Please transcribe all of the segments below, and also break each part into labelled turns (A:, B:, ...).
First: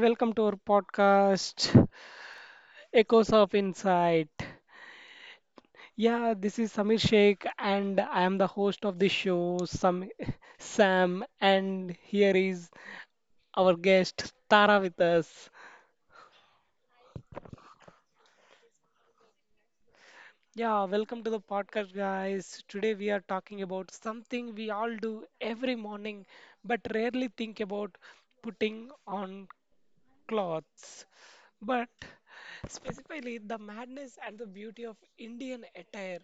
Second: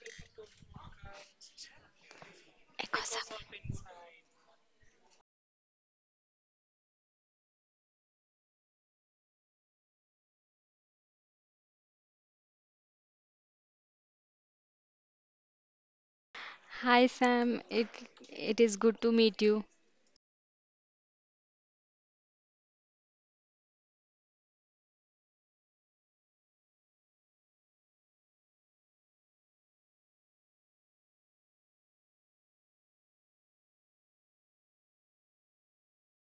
A: Welcome to our podcast, Echoes of Insight. Yeah, this is Samir Sheikh, and I am the host of this show, Sam, Sam, and here is our guest, Tara, with us.
B: Hi Sam, it is good to meet you.
A: Yeah, welcome to the podcast, guys. Today we are talking about something we all do every morning but rarely think about putting on cloths, but specifically the madness and the beauty of Indian attire.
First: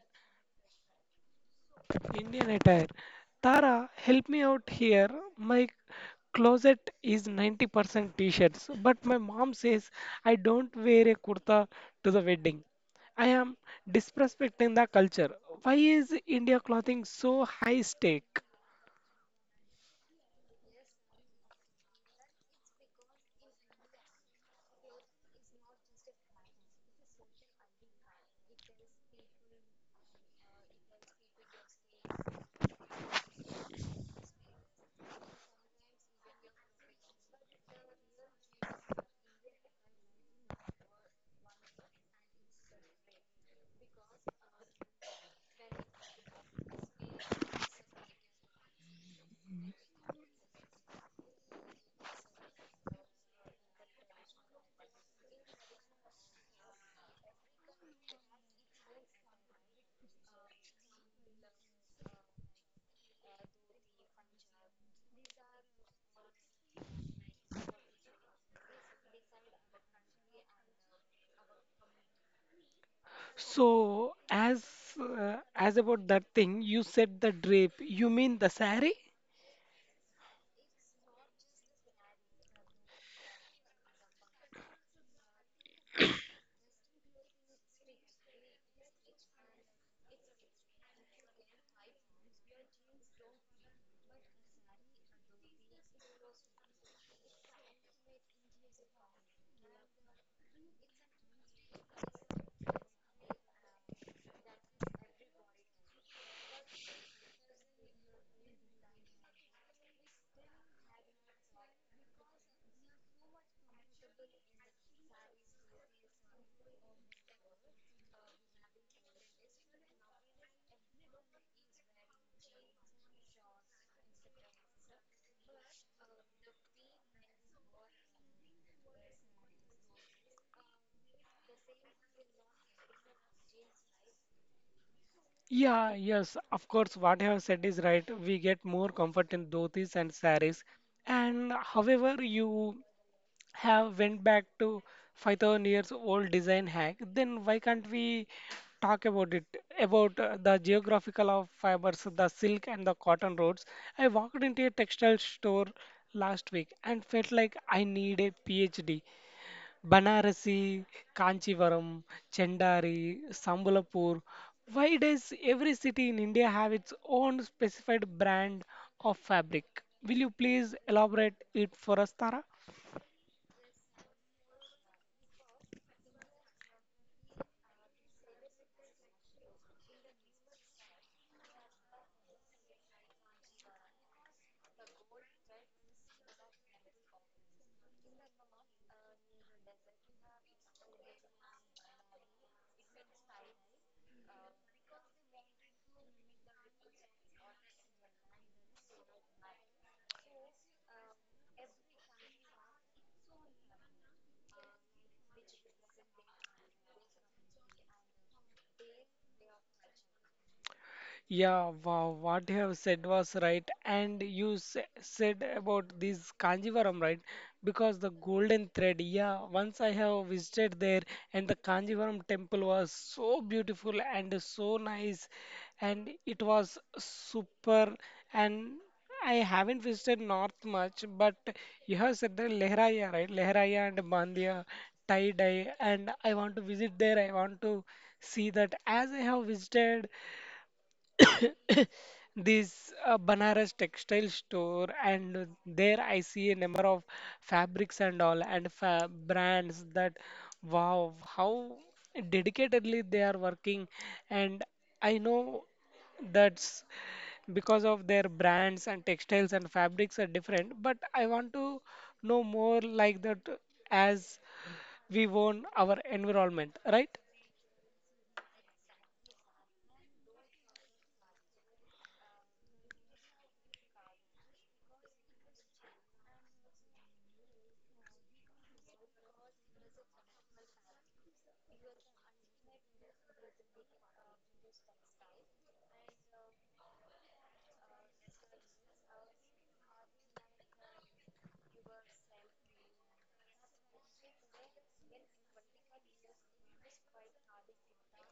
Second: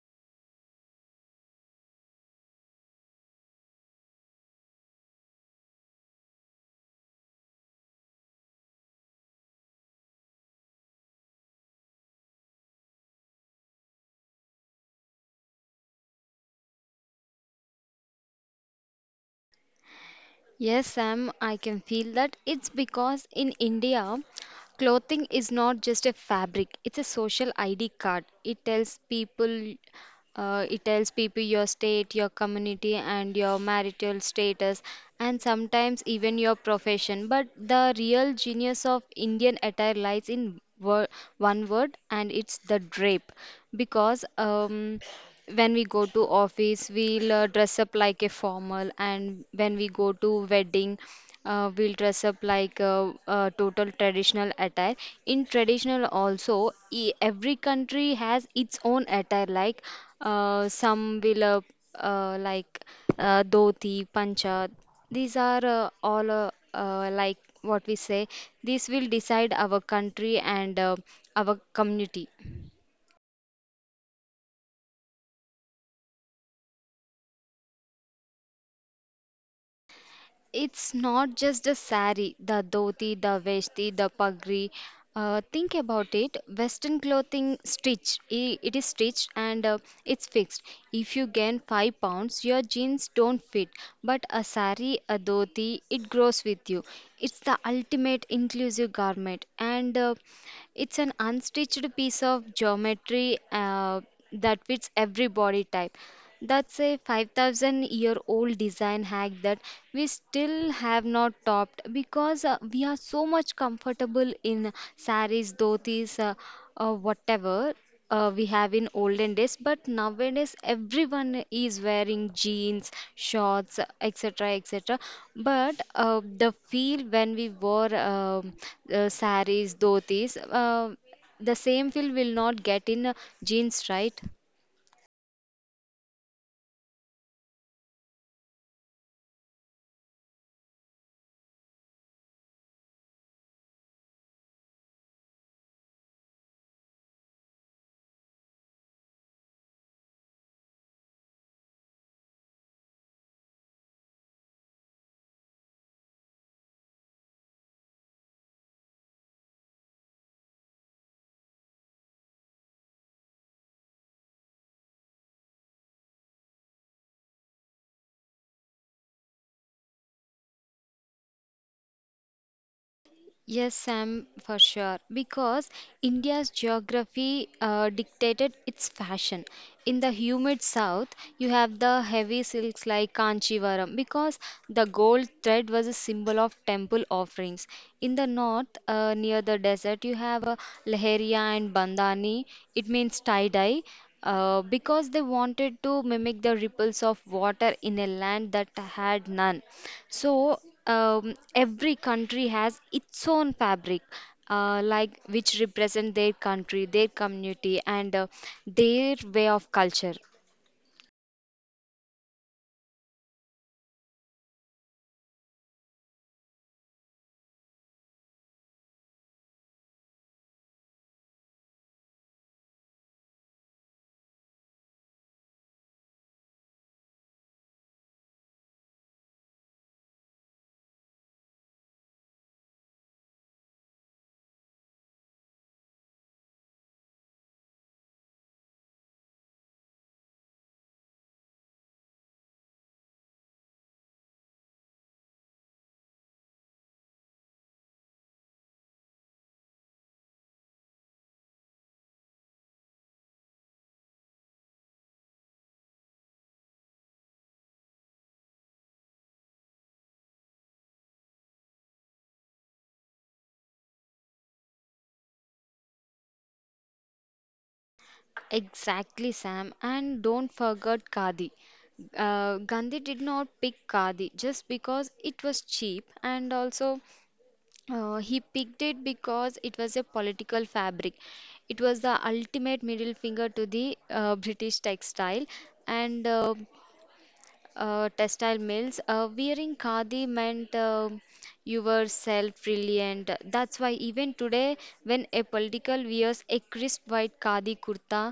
A: Indian attire. Tara, help me out here. My closet is 90% t-shirts, but my mom says I don't wear a kurta to the wedding. I am disrespecting the culture. Why is India clothing so high stake?
B: Yes, Sam, I can feel that. It's because in India, clothing is not just a fabric, it's a social ID card. It tells people your state, your community, and your marital status, and sometimes even your profession. But the real genius of Indian attire lies in one word, and it's the drape. Because when we go to office we'll dress up like a formal, and when we go to wedding we'll dress up like a, total traditional attire. In traditional also, every country has its own attire, like some will like dhoti pancha. These are all uh, like what we say. This will decide our country and our community.
A: So, as about that thing, you said the drape. You mean the sari?
B: It's not just the sari, the dhoti, the veshti, the pagri. Think about it. Western clothing stitch. It is stitched and it's fixed. If you gain 5 pounds, your jeans don't fit. But a sari, a dhoti, it grows with you. It's the ultimate inclusive garment. And it's an unstitched piece of geometry that fits every body type. That's a 5,000 year old design hack that we still have not topped, because we are so much comfortable in saris, dhotis, whatever we have in olden days, but nowadays everyone is wearing jeans, shorts, etc, etc. But the feel when we wore saris, dhotis, the same feel will not get in jeans, right?
A: Yeah, yes, of course, what you have said is right. We get more comfort in dhotis and saris. And however, you have went back to 5,000 years old design hack, then why can't we talk about it? About the geographical of fibers, the silk and the cotton roads. I walked into a textile store last week and felt like I need a PhD. Banarasi, Kanchivaram, Chendari, Sambalapur. Why does every city in India have its own specified brand of fabric? Will you please elaborate it for us, Tara?
B: Yes, Sam, for sure. Because India's geography dictated its fashion. In the humid south, you have the heavy silks like Kanchivaram, because the gold thread was a symbol of temple offerings. In the north, near the desert, you have a Leheria and Bandhani. It means tie-dye, because they wanted to mimic the ripples of water in a land that had none. So every country has its own fabric, like which represent their country, their community, and their way of culture.
A: Yeah, wow, what you have said was right, and you said about this Kanjivaram, right? Because the golden thread, yeah, once I have visited there, and the Kanjivaram temple was so beautiful and so nice, and it was super. And I haven't visited north much, but you have said the Lehraya, right? Lehraya and Mandya, tie dye, and I want to visit there. I want to see that, as I have visited this Banaras textile store, and there I see a number of fabrics and all, and fa brands that, wow, how dedicatedly they are working. And I know that's because of their brands, and textiles and fabrics are different, but I want to know more like that, as we own our environment, right?
B: Exactly, Sam. And don't forget Khadi. Gandhi did not pick Khadi just because it was cheap, and also he picked it because it was a political fabric. It was the ultimate middle finger to the British textile, and textile mills. Uh, wearing khadi meant you were self-reliant. That's why even today, when a political wears a crisp white khadi kurta,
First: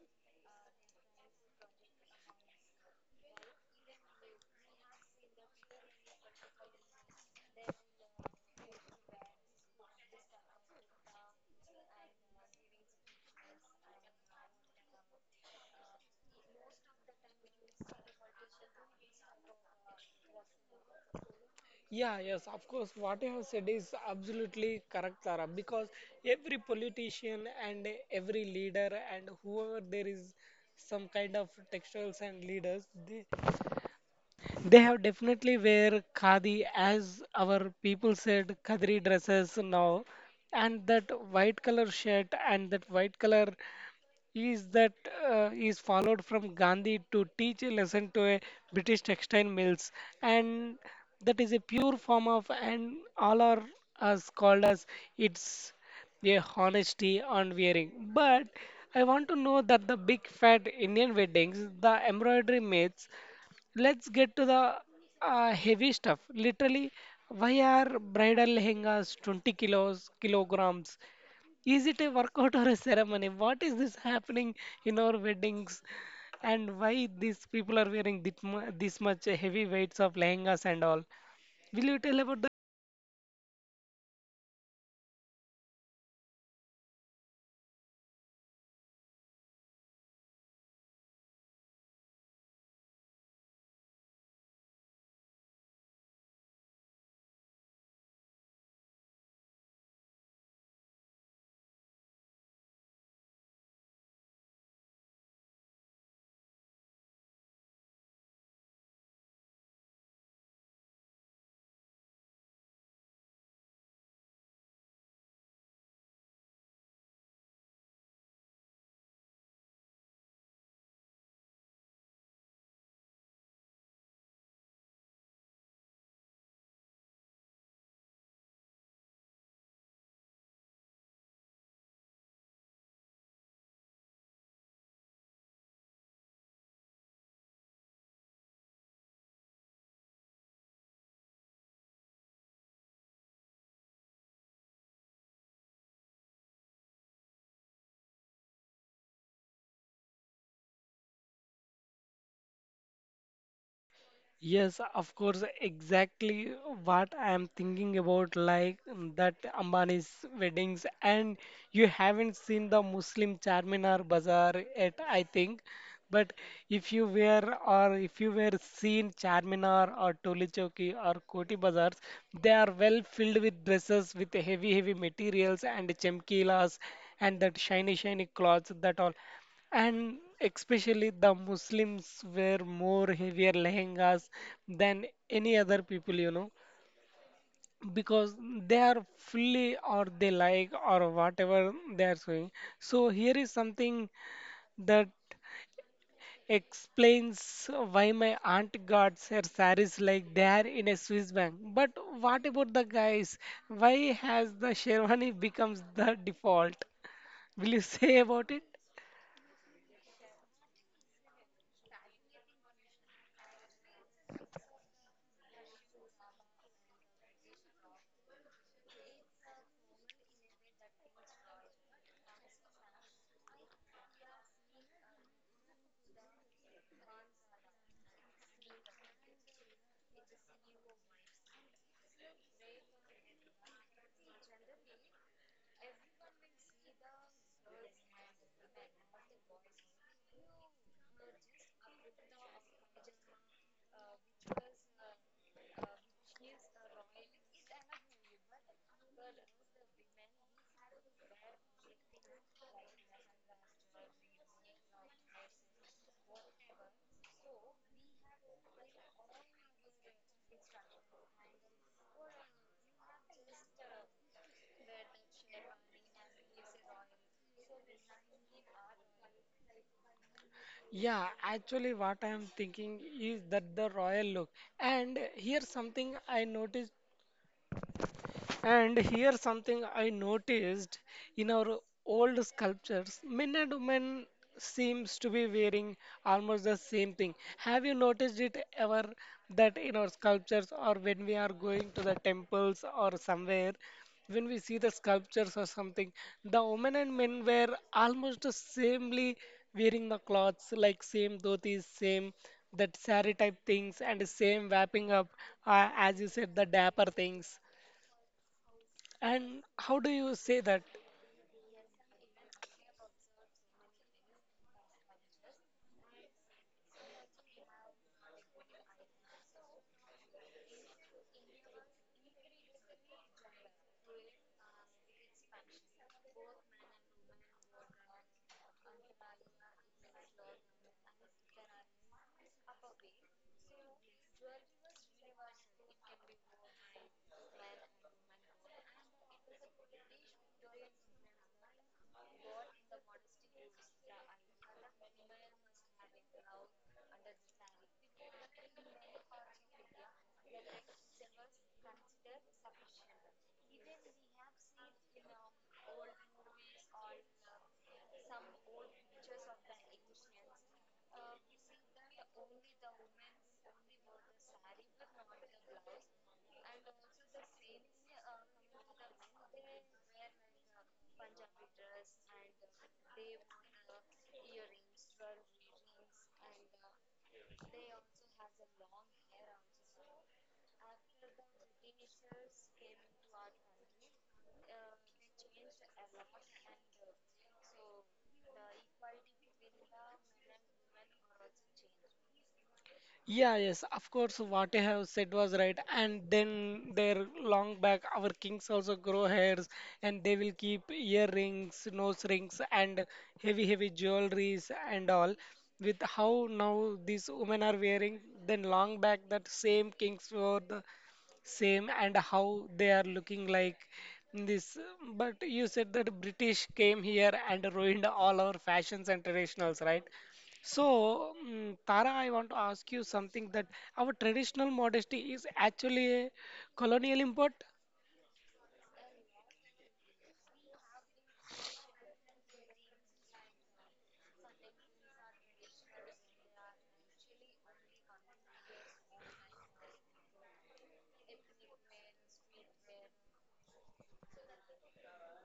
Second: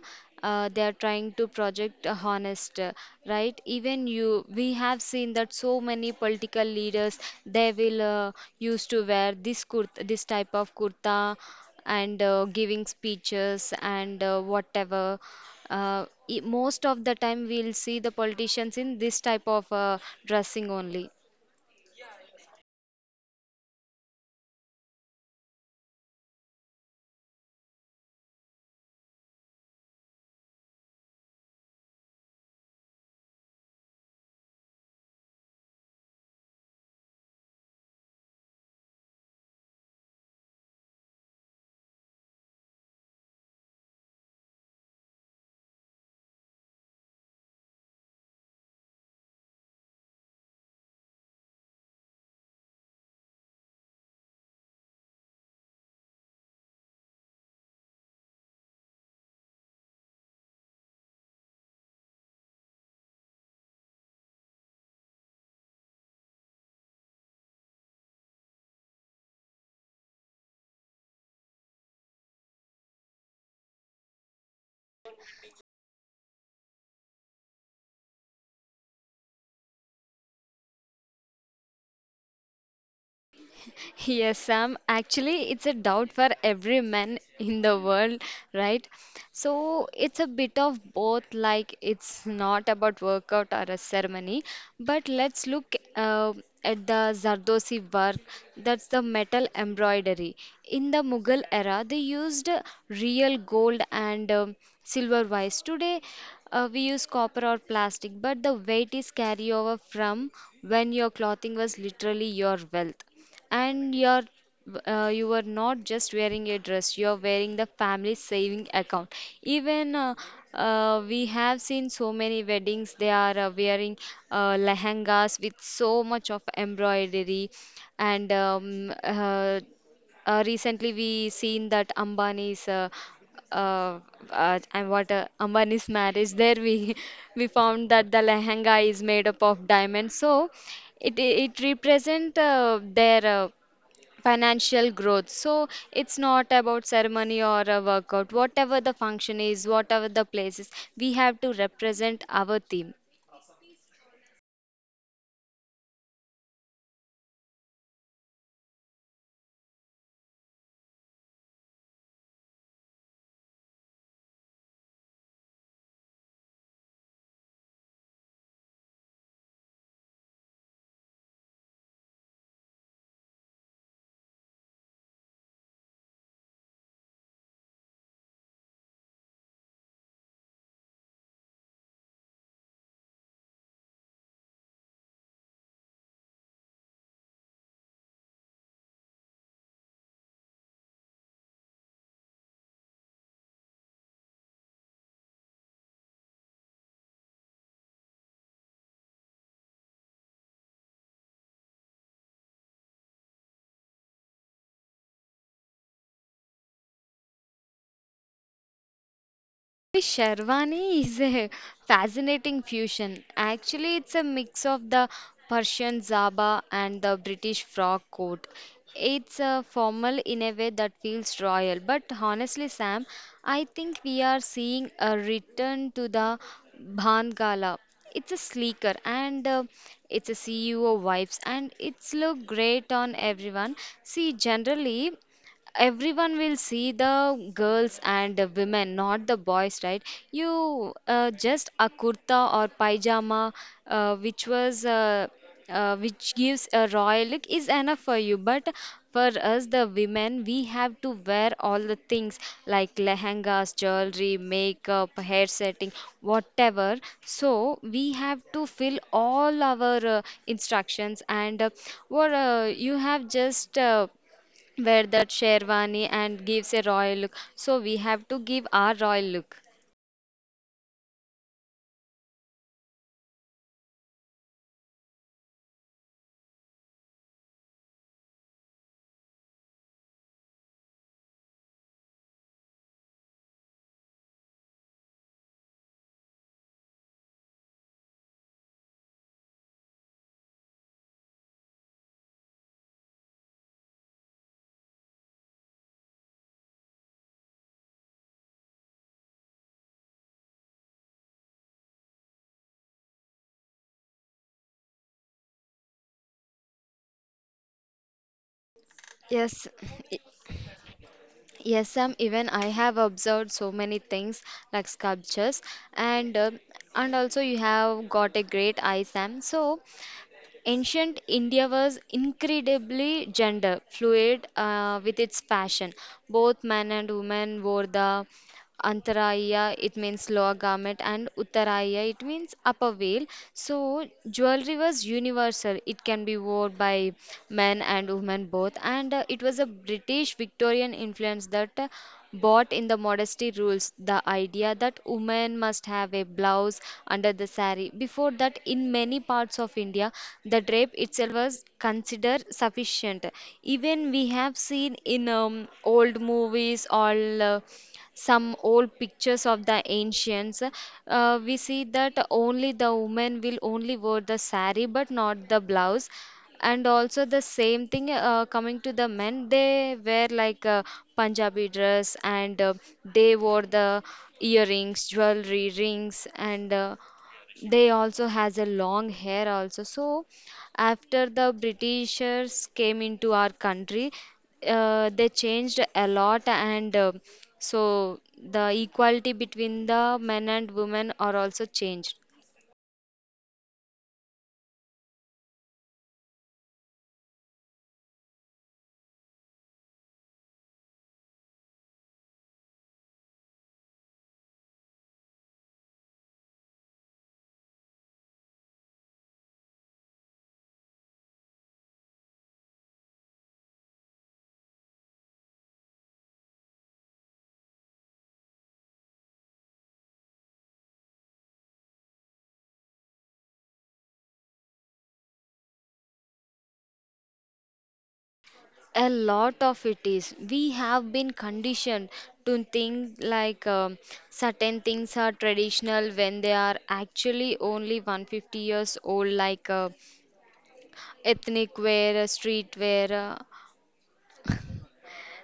B: they are trying to project a honest, right? Even you, we have seen that so many political leaders, they will used to wear this kurta, this type of kurta, and giving speeches and whatever. Most of the time, we'll see the politicians in this type of dressing only.
A: Yeah, yes, of course. What you have said is absolutely correct, Tara, because every politician and every leader and whoever, there is some kind of textiles and leaders, they have definitely wear khadi, as our people said khadri dresses now, and that white color shirt and that white color is that, is followed from Gandhi to teach a lesson to a British textile mills. And that is a pure form of, and all are as called as, it's a honesty on wearing. But I want to know that the big fat Indian weddings, the embroidery myths, let's get to the heavy stuff. Literally, why are bridal lehengas 20 kilos, kilograms? Is it a workout or a ceremony? What is this happening in our weddings? And why these people are wearing this, this much heavy weights of lehengas and all? Will you tell about?
B: Yes, Sam. Actually, it's a doubt for every man in the world, right? So it's a bit of both, like it's not about workout or a ceremony, but let's look at the Zardosi work, that's the metal embroidery. In the Mughal era, they used real gold and silver wise. Today, we use copper or plastic, but the weight is carry over from when your clothing was literally your wealth, and you are not just wearing a dress, you are wearing the family saving account. Even we have seen so many weddings, they are wearing lehengas with so much of embroidery. And recently we seen that Ambani's uh, and what Ambani's marriage, there we we found that the lehenga is made up of diamonds. So it represent their financial growth. So it's not about ceremony or a workout. Whatever the function is, whatever the place is, we have to represent our theme.
A: Yes, of course, exactly what I am thinking about, like, that Ambani's weddings. And you haven't seen the Muslim Charminar Bazaar yet, I think. But if you were, or if you were seen Charminar or Toli Chowki or Koti Bazaars, they are well filled with dresses with heavy, heavy materials and chemkilas and that shiny, shiny clothes that all. And especially the Muslims wear more heavier lehengas than any other people, you know, because they are fully or they like or whatever they are showing. So here is something that explains why my aunt got her saris like they are in a Swiss bank. But what about the guys? Why has the Sherwani becomes the default? Will you say about it?
B: Sherwani is a fascinating fusion. Actually, it's a mix of the Persian zaba and the British frock coat. It's a formal in a way that feels royal. But honestly, Sam, I think we are seeing a return to the Bhangala. It's a sleeker and it's a CEO vibes, and it's look great on everyone. See, generally, everyone will see the girls and the women, not the boys, right? You just a kurta or pajama, uh, which was uh, which gives a royal look, is enough for you. But for us, the women, we have to wear all the things, like lehengas, jewelry, makeup, hair setting, whatever. So we have to fill all our instructions, and what you have just wear that sherwani and gives a royal look. So we have to give our royal look.
A: Yeah, actually, what I am thinking is that the royal look. And here's something I noticed, and here something I noticed in our old sculptures, men and women seems to be wearing almost the same thing. Have you noticed it ever, that in our sculptures or when we are going to the temples or somewhere, when we see the sculptures or something, the women and men were almost the samely wearing the clothes, like same dhotis, same that sari type things, and same wrapping up, as you said, the dapper things.
B: Yes,
A: And how do
B: i-
A: you say that?
B: yes, Sam. Even I have observed so many things like sculptures, and uh, and also you have got a great eye, Sam. So ancient India was incredibly gender fluid with its fashion. Both men and women wore the Antaraya, it means lower garment, and Uttaraya, it means upper veil. So, jewelry was universal. It can be worn by men and women both. And it was a British Victorian influence that bought in the modesty rules, the idea that women must have a blouse under the sari. Before that, in many parts of India, the drape itself was considered sufficient. Even we have seen in old movies, all. Some old pictures of the ancients, we see that only the women will only wear the sari but not the blouse. And also the same thing, coming to the men, they wear like a Punjabi dress, and they wore the earrings, jewelry, rings, and they also has a long hair also. So after the britishers came into our country, they changed a lot, and so the equality between the men and women are also changed.
A: Yeah, yes, of course, what I have said was right. And then their long back, our kings also grow hairs, and they will keep earrings, nose rings, and heavy, heavy jewelries and all. With how now these women are wearing, then long back that same kings wore the same, and how they are looking like this. But you said that british came here and ruined all our fashions and traditionals, right? So, Tara, I want to ask you something, that our traditional modesty is actually a colonial import.
B: A lot of it is we have been conditioned to think like certain things are traditional when they are actually only 150 years old, like ethnic wear, street wear.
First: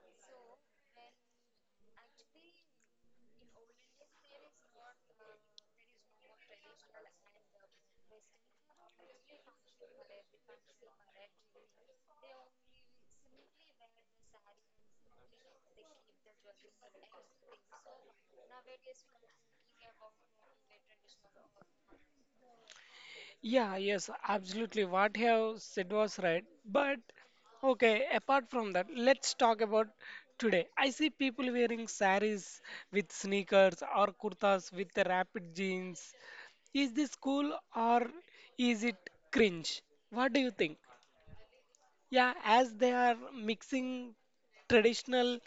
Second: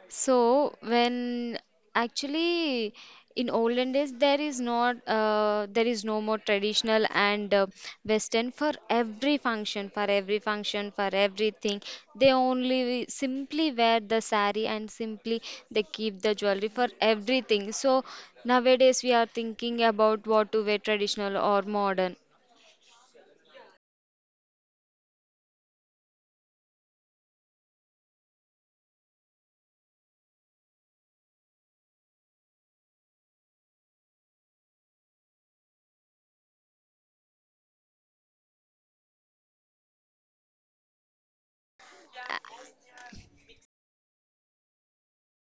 B: So when actually in olden days there is not there is no more traditional and western. For every function, for everything, they only simply wear the sari, and simply they keep the jewelry for everything. So nowadays we are thinking about what to wear, traditional or modern.
A: Yeah, yes, absolutely. What you have said was right. But okay, apart from that, let's talk about today. I see people wearing saris with sneakers or kurtas with the rapid jeans. Is this cool or is it cringe? What do you think? Yeah, as they are mixing traditional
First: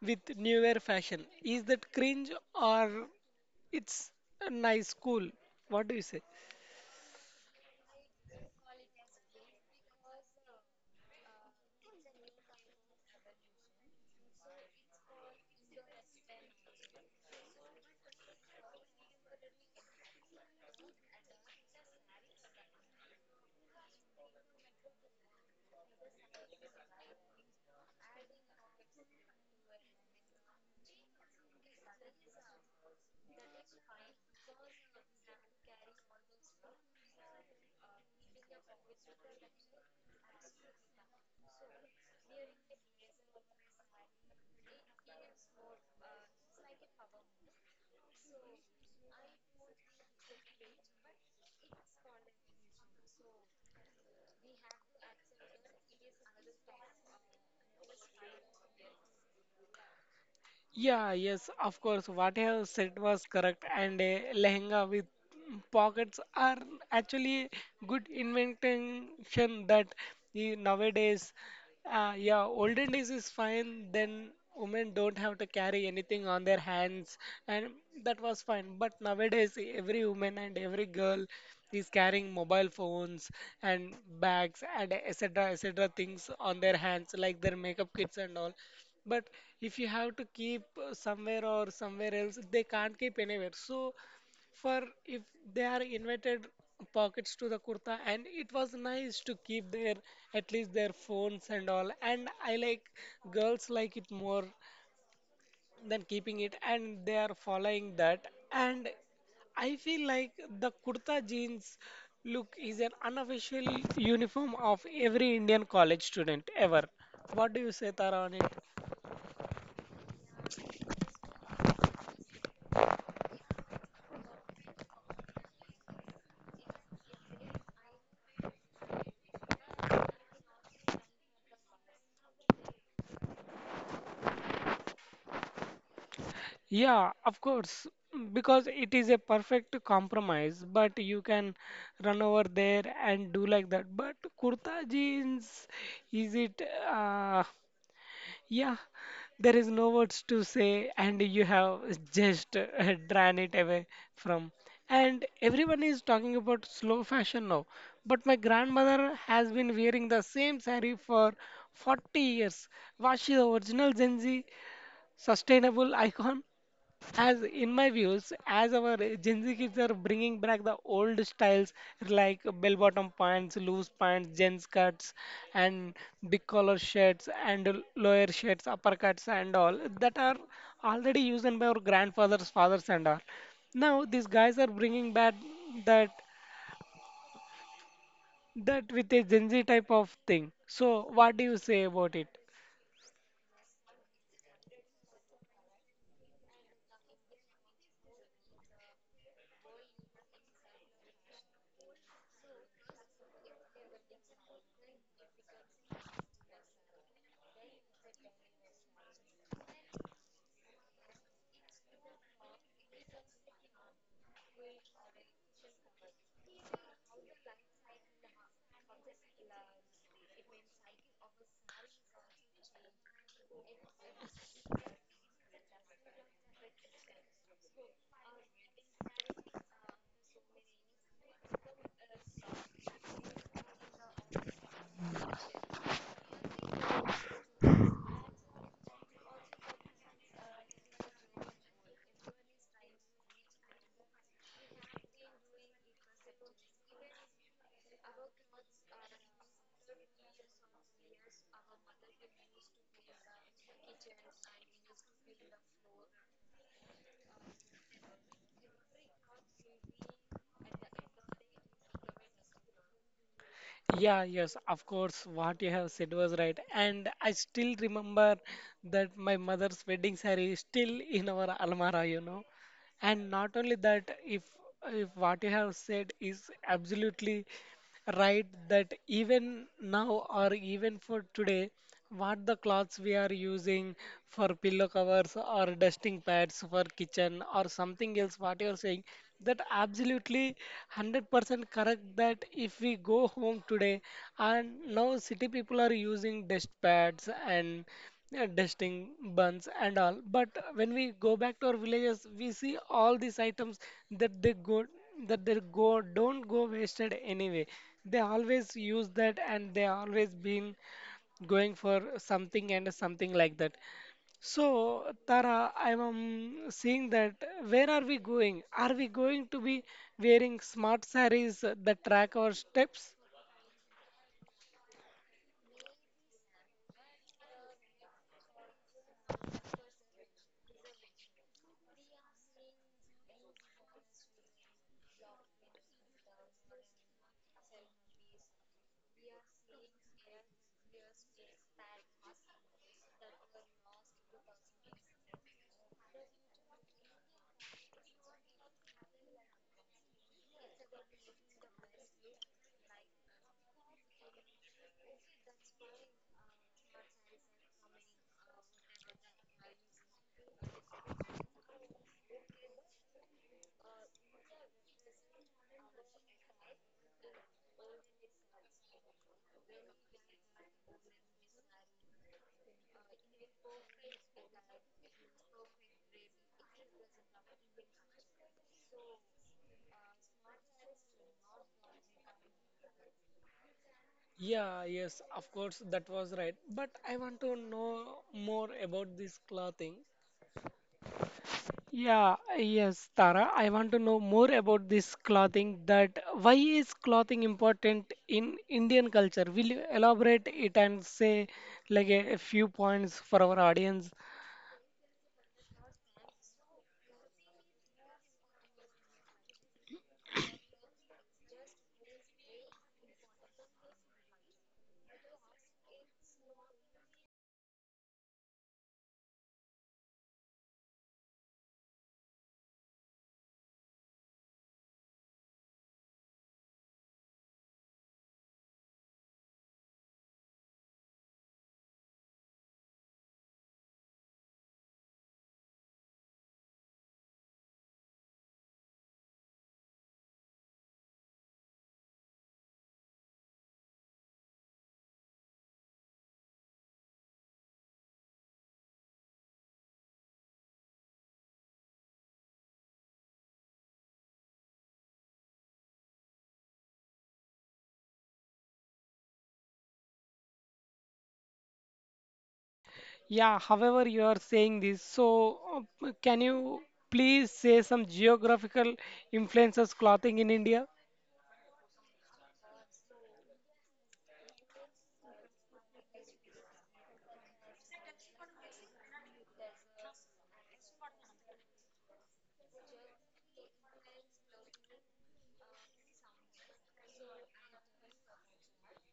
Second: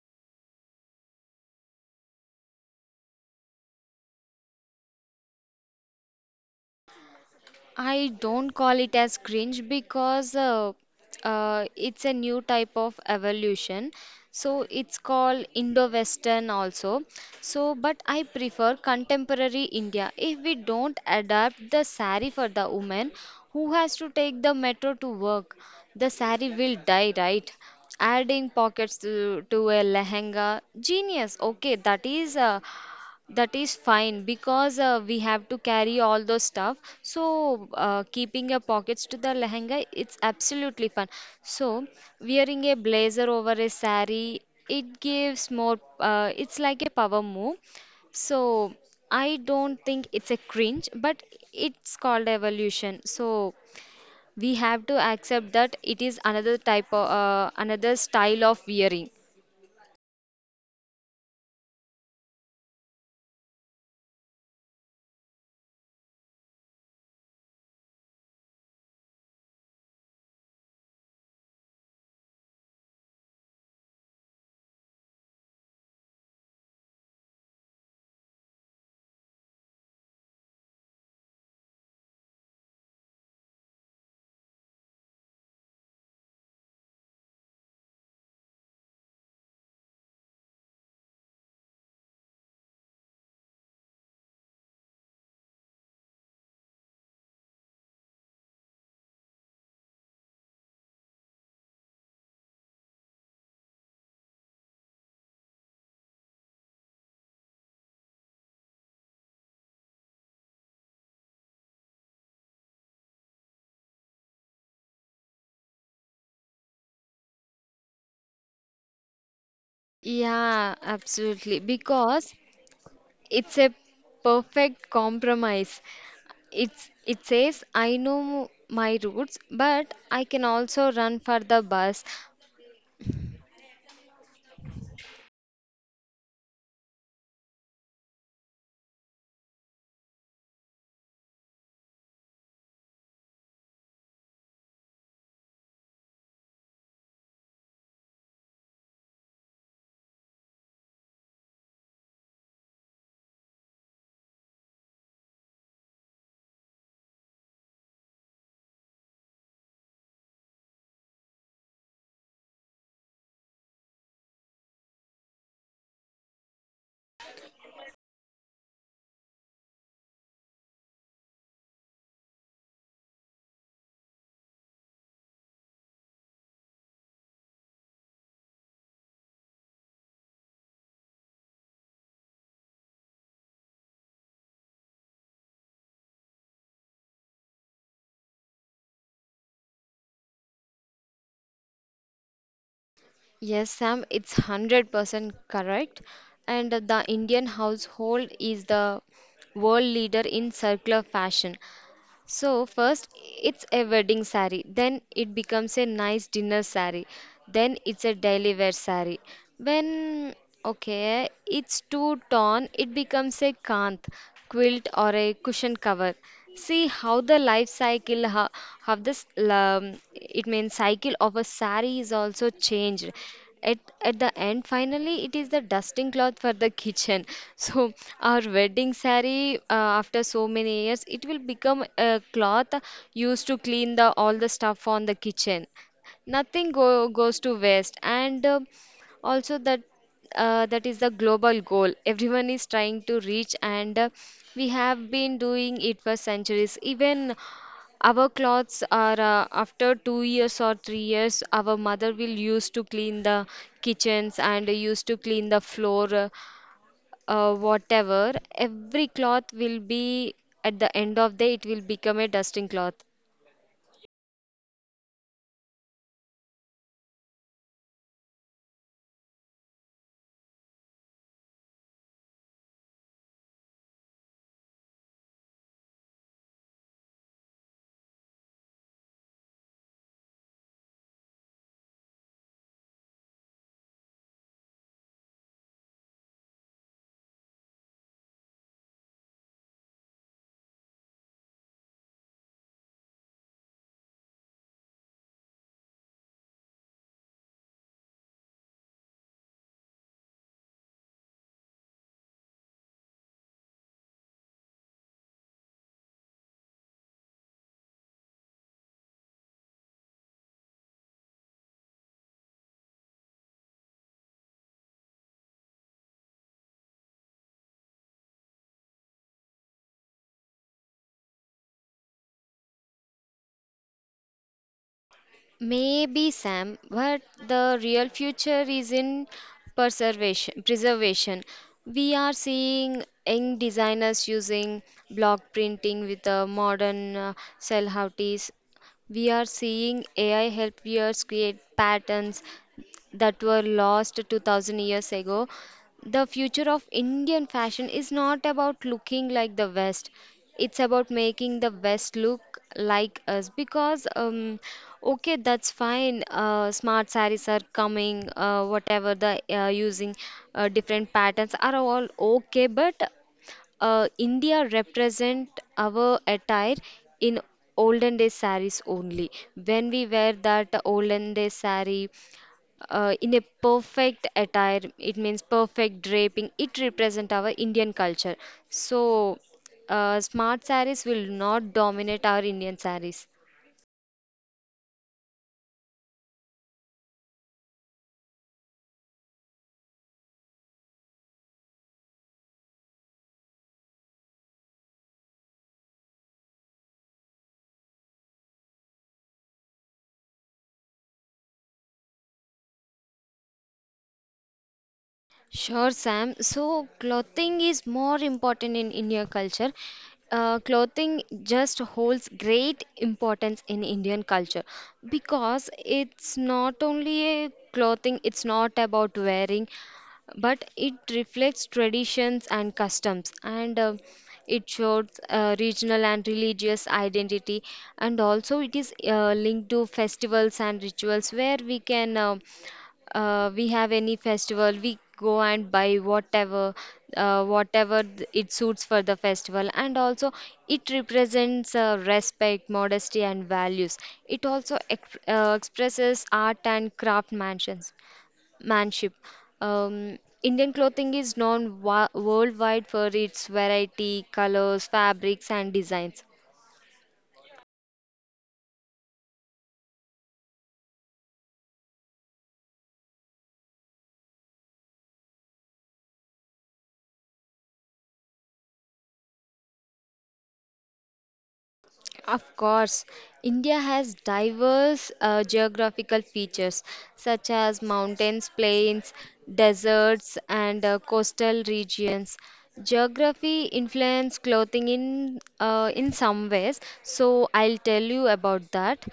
A: with newer fashion, is that cringe or it's a nice cool? What do you say?
B: I don't call it as cringe because it's a new type of evolution. So it's called Indo-Western also. So, but I prefer contemporary India. If we don't adapt the sari for the woman who has to take the metro to work, the sari will die, right? Adding pockets to a lehenga, genius. Okay, that is fine, because we have to carry all those stuff. So, keeping your pockets to the lehenga, it's absolutely fun. So, wearing a blazer over a sari, it gives more, it's like a power move. So, I don't think it's a cringe, but it's called evolution. So, we have to accept that it is another type of, another style of wearing.
A: Yeah, yes, of course. What I have said was correct, and a lehenga with pockets are actually good invention. That the nowadays, yeah, olden days is fine. Then women don't have to carry anything on their hands, and that was fine. But nowadays, every woman and every girl is carrying mobile phones and bags and etc. etc. things on their hands, like their makeup kits and all. But if you have to keep somewhere or somewhere else, they can't keep anywhere. So, for if they are invited pockets to the kurta, and it was nice to keep their at least their phones and all. And I like girls like it more than keeping it, and they are following that. And I feel like the kurta jeans look is an unofficial uniform of every Indian college student ever. What do you say, Tara, on it?
B: Yeah, absolutely. Because it's a perfect compromise. It says, I know my roots, but I can also run for the bus.
A: Yeah, of course, because it is a perfect compromise, but you can run over there and do like that. But kurta jeans, is it, uh, yeah, there is no words to say, and you have just drawn it away from. And everyone is talking about slow fashion now, but my grandmother has been wearing the same saree for 40 years. Was she the original Gen Z sustainable icon? As in my views, as our gen z kids are bringing back the old styles like bell bottom pants, loose pants, jeans cuts, and big collar shirts and lower shirts, uppercuts and all, that are already used by our grandfathers, fathers and all. Now these guys are bringing back that that with a gen z type of thing. So what do you say about it?
B: Yes, Sam, it's 100% correct. And the Indian household is the world leader in circular fashion. So first it's a wedding sari, then it becomes a nice dinner sari, then it's a daily wear sari. When okay, it's too torn, it becomes a kanth, quilt or a cushion cover. See how the life cycle, how this it means cycle of a sari is also changed. At the end finally it is the dusting cloth for the kitchen. So our wedding saree, after so many years it will become a cloth used to clean the all the stuff on the kitchen. Nothing goes to waste. And also that that is the global goal everyone is trying to reach. And we have been doing it for centuries. Even our clothes are after 2 years or 3 years, our mother will used to clean the kitchens and used to clean the floor, whatever. Every cloth will be at the end of the it will become a dusting cloth.
A: Yeah, yes, of course, what you have said was right. And I still remember that my mother's wedding saree is still in our almara, you know. And not only that, if what you have said is absolutely right, that even now or even for today, what the cloths we are using for pillow covers or dusting pads for kitchen or something else, what you are saying, that absolutely 100% correct, that if we go home today, and now city people are using dust pads and dusting buns and all, but when we go back to our villages, we see all these items that they go, that they go don't go wasted anyway. They always use that, and they always been going for something and something like that. So, Tara, I'm seeing that, where are we going? Are we going to be wearing smart sarees that track our steps?
B: Maybe, Sam, but the real future is in preservation. Preservation. We are seeing young designers using block printing with the modern cell houties. We are seeing AI help viewers create patterns that were lost 2000 years ago. The future of Indian fashion is not about looking like the West. It's about making the West look like us. Because, okay, that's fine. Smart saris are coming, whatever the using different patterns are all okay, but India represent our attire in olden days saris only. When we wear that olden days saree, in a perfect attire it means perfect draping. It represent our Indian culture, so smart saris will not dominate our Indian saris.
A: Yeah, yes, of course, that was right. But I want to know more about this clothing. Yeah, yes, Tara. I want to know more about this clothing. That why is clothing important in Indian culture? Will you elaborate it and say like a few points for our audience?
B: Sure, Sam. So, clothing is more important in Indian culture. Clothing just holds great importance in Indian culture because it's not only a clothing, it's not about wearing, but it reflects traditions and customs, and it shows regional and religious identity. And also it is linked to festivals and rituals where we can we have any festival, we go and buy whatever it suits for the festival. And also it represents respect, modesty, and values. It also expresses art and craftsmanship manship Indian clothing is known worldwide for its variety, colors, fabrics, and designs.
A: Yeah, however you are saying this, so can you please say some geographical influences clothing in India?
B: Of course, India has diverse geographical features such as mountains, plains, deserts, and coastal regions. Geography influence clothing in some ways, so I'll tell you about that.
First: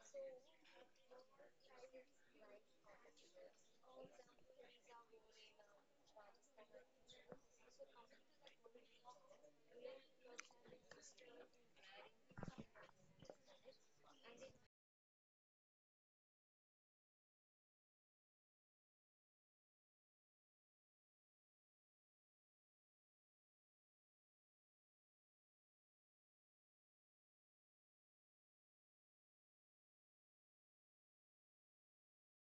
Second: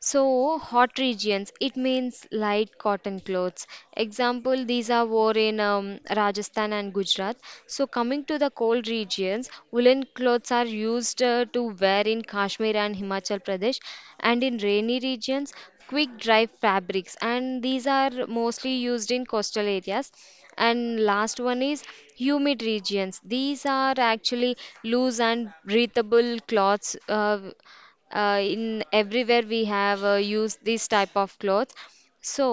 B: So, hot regions, it means light cotton clothes. Example, these are wore in Rajasthan and Gujarat. So, coming to the cold regions, woolen clothes are used to wear in Kashmir and Himachal Pradesh. And in rainy regions, quick dry fabrics. And these are mostly used in coastal areas. And last one is humid regions. These are actually loose and breathable cloths. In everywhere we have used this type of clothes. So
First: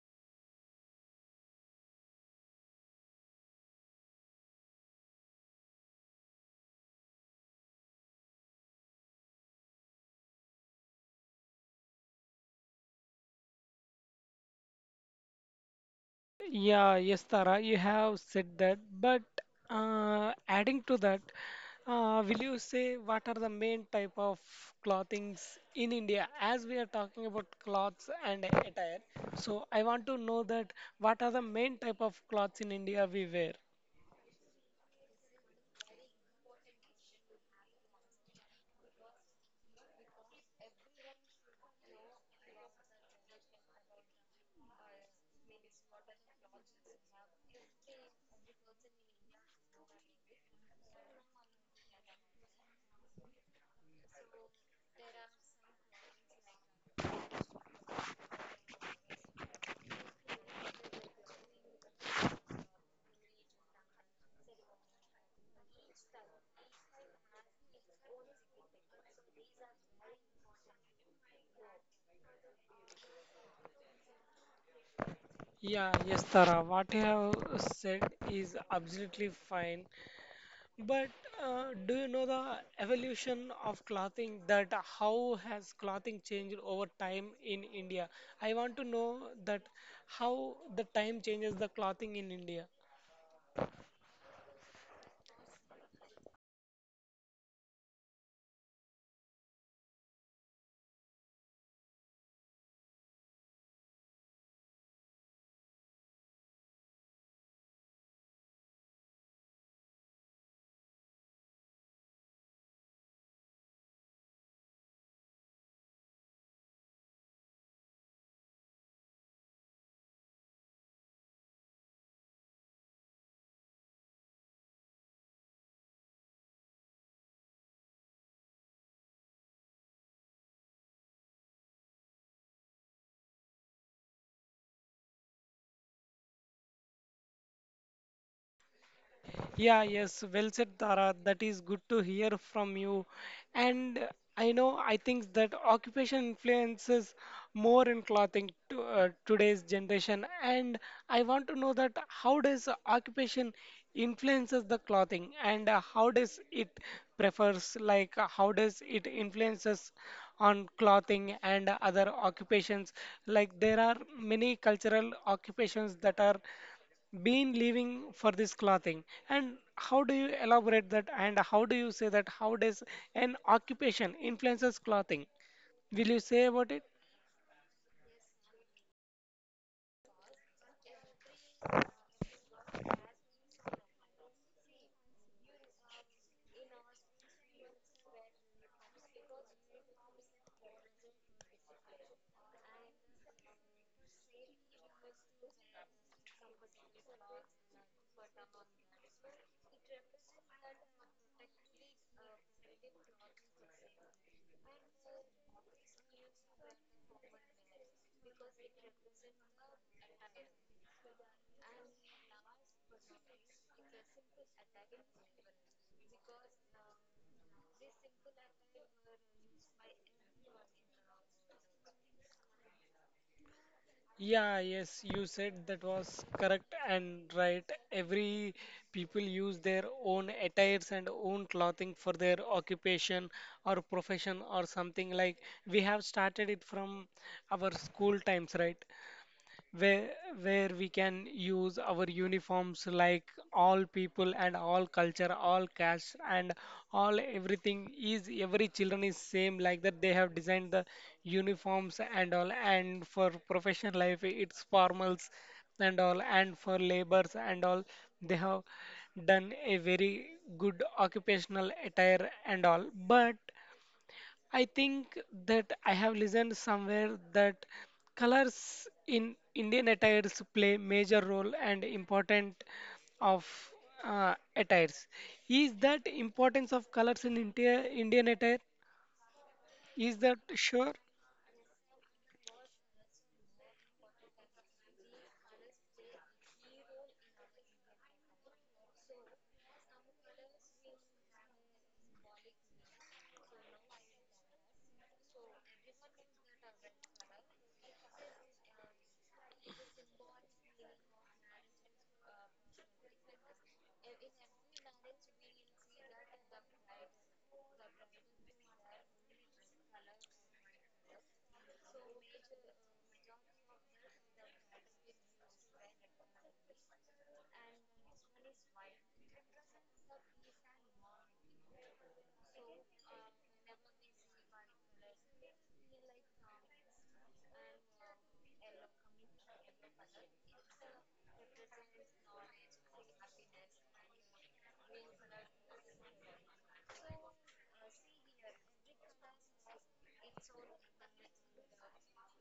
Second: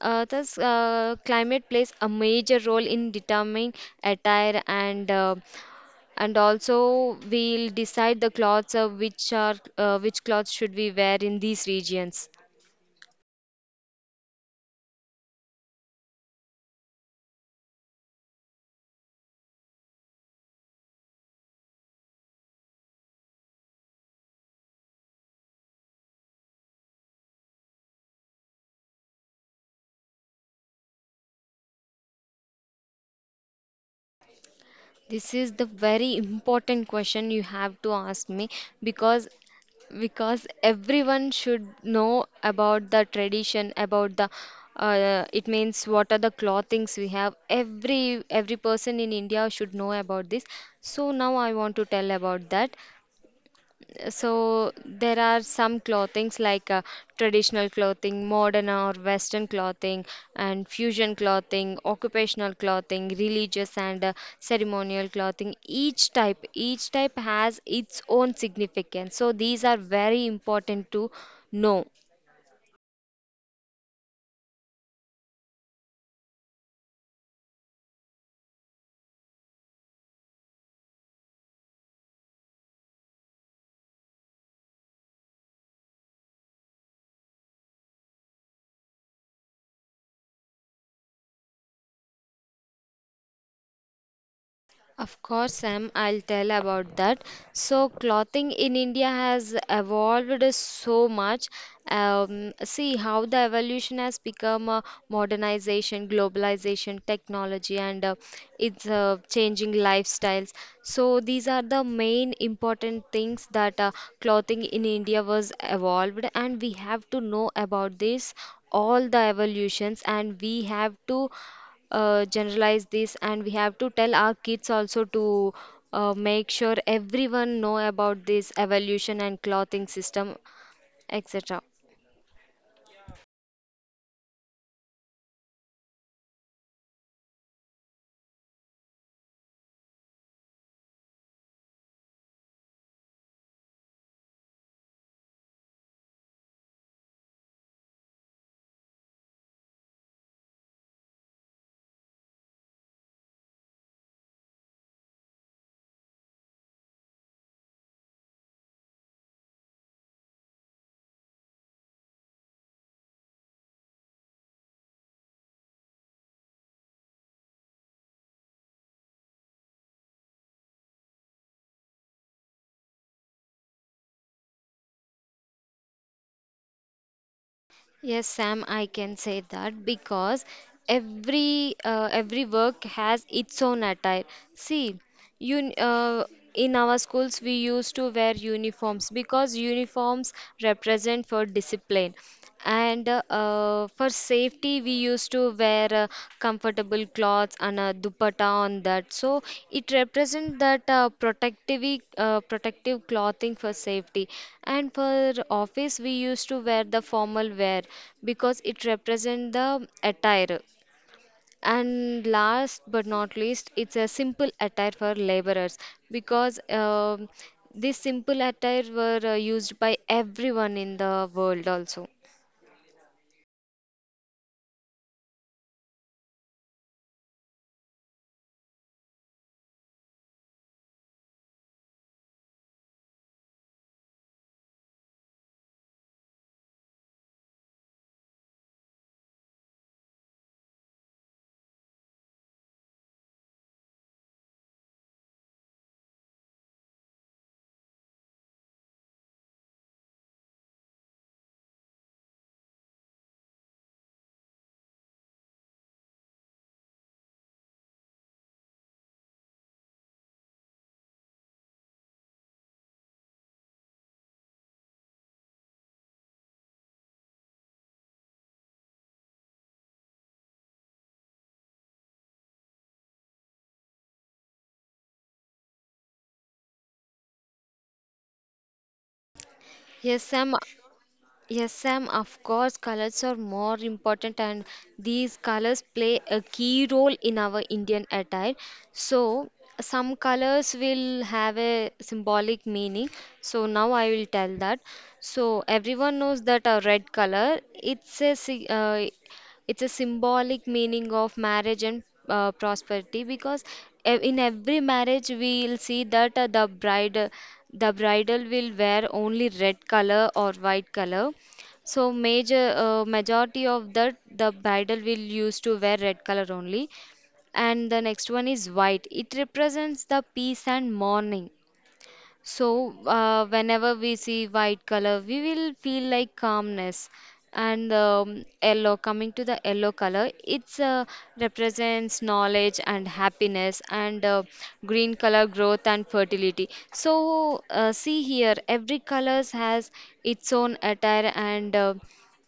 B: thus climate plays a major role in determining attire. And and also we'll decide the clothes which clothes should we wear in these regions.
A: Yeah, yes, Tara, you have said that. But adding to that, will you say what are the main type of clothings in India? As we are talking about clothes and attire, so I want to know that what are the main type of clothes in India we wear?
B: This is the very important question you have to ask me because everyone should know about the tradition, about the it means what are the clothings we have. Every person in India should know about this. So now I want to tell about that. So there are some clothings like traditional clothing, modern or Western clothing, and fusion clothing, occupational clothing, religious and ceremonial clothing. Each type has its own significance. So these are very important to know.
A: Yeah, yes, Tara, what you have said is absolutely fine. But do you know the evolution of clothing, that how has clothing changed over time in India? I want to know that how the time changes the clothing in India.
B: Of course, Sam, I'll tell about that. So, clothing in India has evolved so much. See how the evolution has become, modernization, globalization, technology, and it's changing lifestyles. So, these are the main important things that clothing in India was evolved, and we have to know about this, all the evolutions. And we have to generalize this, and we have to tell our kids also to make sure everyone know about this evolution and clothing system, etc.
A: Yeah, yes, well said, Tara. That is good to hear from you. And I know, I think that occupation influences more in clothing to today's generation. And I want to know that how does occupation influences the clothing, and how does it prefers, like how does it influences on clothing and other occupations? Like there are many cultural occupations that are been living for this clothing. And how do you elaborate that, and how do you say that how does an occupation influences clothing? Will you say about it?
B: Yes, Sam, I can say that because every work has its own attire. See, you in our schools we used to wear uniforms because uniforms represent for discipline. And for safety, we used to wear comfortable clothes and a dupatta on that. So it represents that protective clothing for safety. And for office, we used to wear the formal wear because it represents the attire. And last but not least, it's a simple attire for laborers because this simple attire were used by everyone in the world also.
A: Yeah, yes, you said that was correct and right. Every people use their own attires and own clothing for their occupation or profession or something. Like we have started it from our school times, right? where where we can use our uniforms, like all people and all culture, all caste and all, everything is, every children is same. Like that, they have designed the uniforms and all, and for professional life it's formals and all, and for labors and all, they have done a very good occupational attire and all. But I think that I have listened somewhere that colors in Indian attires play major role and important of attires. Is that importance of colors in India, Indian attire? Is
B: Yes,
A: that
B: Sam,
A: sure?
B: Yes, Sam, of course, colors are more important, and these colors play a key role in our Indian attire. So, some colors will have a symbolic meaning. So, now I will tell that. So, everyone knows that a red color, it's a symbolic meaning of marriage and prosperity, because in every marriage we'll see that the bridal will wear only red color or white color. So majority of that, the bridal will used to wear red color only. And the next one is white. It represents the peace and mourning. So, whenever we see white color, we will feel like calmness. And coming to the yellow color, it's represents knowledge and happiness, and green color growth and fertility. So, see here, every colors has its own attire and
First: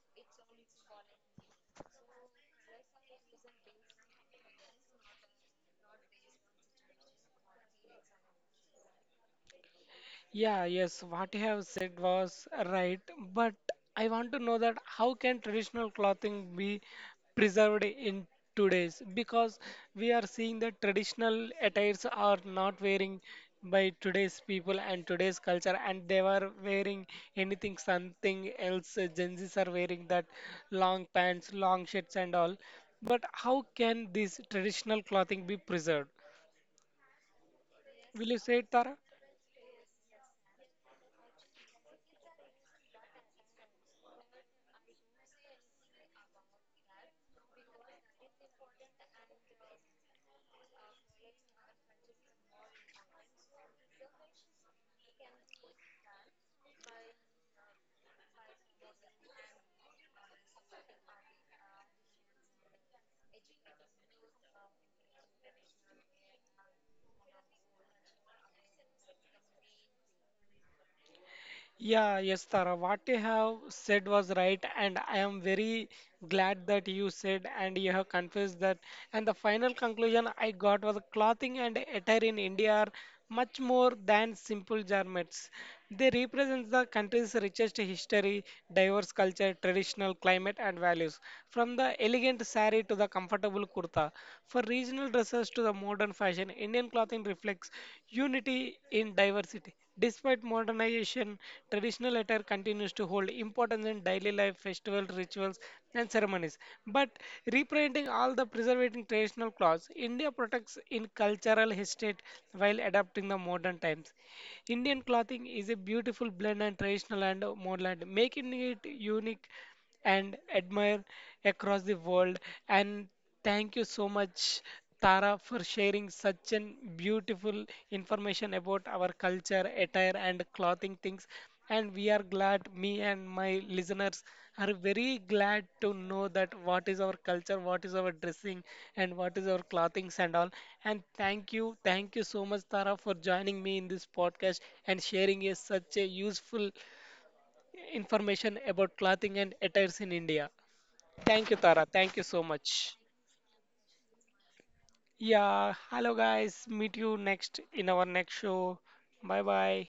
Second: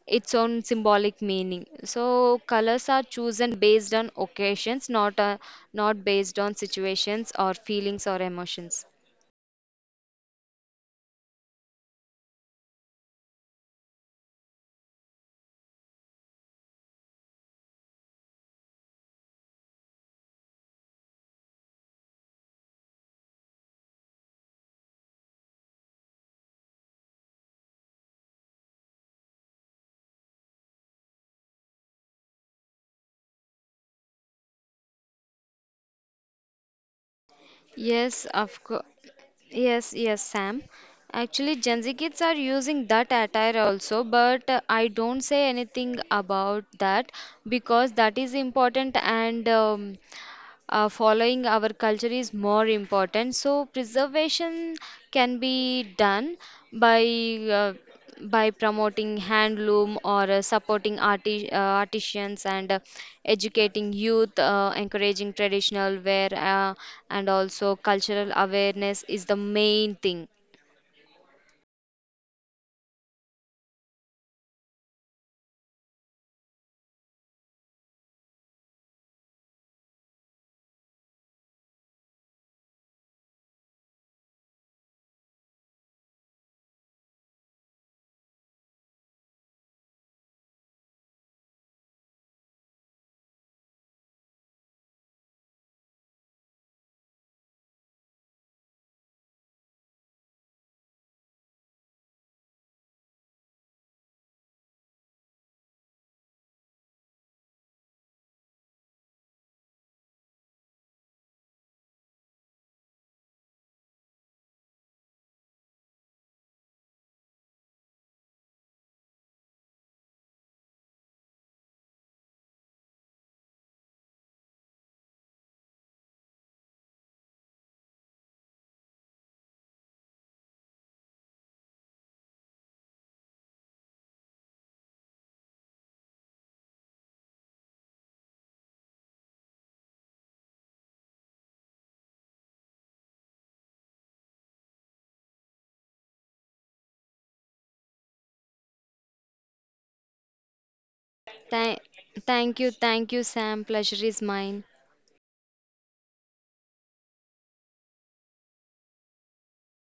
B: its own symbolic meaning. So, colors are chosen based on occasions, not based on situations or feelings or emotions.
A: Yeah, yes, what you have said was right, but I want to know that how can traditional clothing be preserved in today's? Because we are seeing that traditional attires are not wearing by today's people and today's culture, and they were wearing anything, something else. Gen Zs are wearing that long pants, long shirts, and all. But how can this traditional clothing be preserved? Will
B: Yes,
A: you
B: of
A: say it,
B: course.
A: Tara?
B: Yes, yes, Sam. Actually, Gen Z kids are using that attire also, but I don't say anything about that because that is important. And following our culture is more important. So preservation can be done by uh, promoting handloom, or artisans, and educating youth, encouraging traditional wear, and also cultural awareness is the main thing.
A: Yeah, yes, Tara. What you have said was right, and I am very glad that you said and you have confessed that. And the final conclusion I got was clothing and attire in India are much more than simple garments. They represent the country's richest history, diverse culture, traditional climate, and values. From the elegant sari to the comfortable kurta, for regional dresses to the modern fashion, Indian clothing reflects unity in diversity. Despite modernization, traditional attire continues to hold importance in daily life, festival rituals, and ceremonies. But reprinting all the preserving traditional clothes, India protects in cultural estate while adapting the modern times. Indian clothing is a beautiful blend and traditional and modern, making it unique and admired across the world. And thank you so much, Tara, for sharing such an beautiful information about our culture, attire, and clothing things. And we are glad, me and my listeners are very glad to know that what is our culture, what is our dressing, and what is our clothings and all. And thank you, thank you so much, Tara, for joining me in this podcast and sharing a, such a useful information about clothing and attires in India. Thank you,
B: Tha-
A: Tara. Thank you so
B: thank
A: much.
B: you, thank you, Sam. Pleasure is mine.
A: Yeah, hello guys, meet you next in our next show. Bye bye.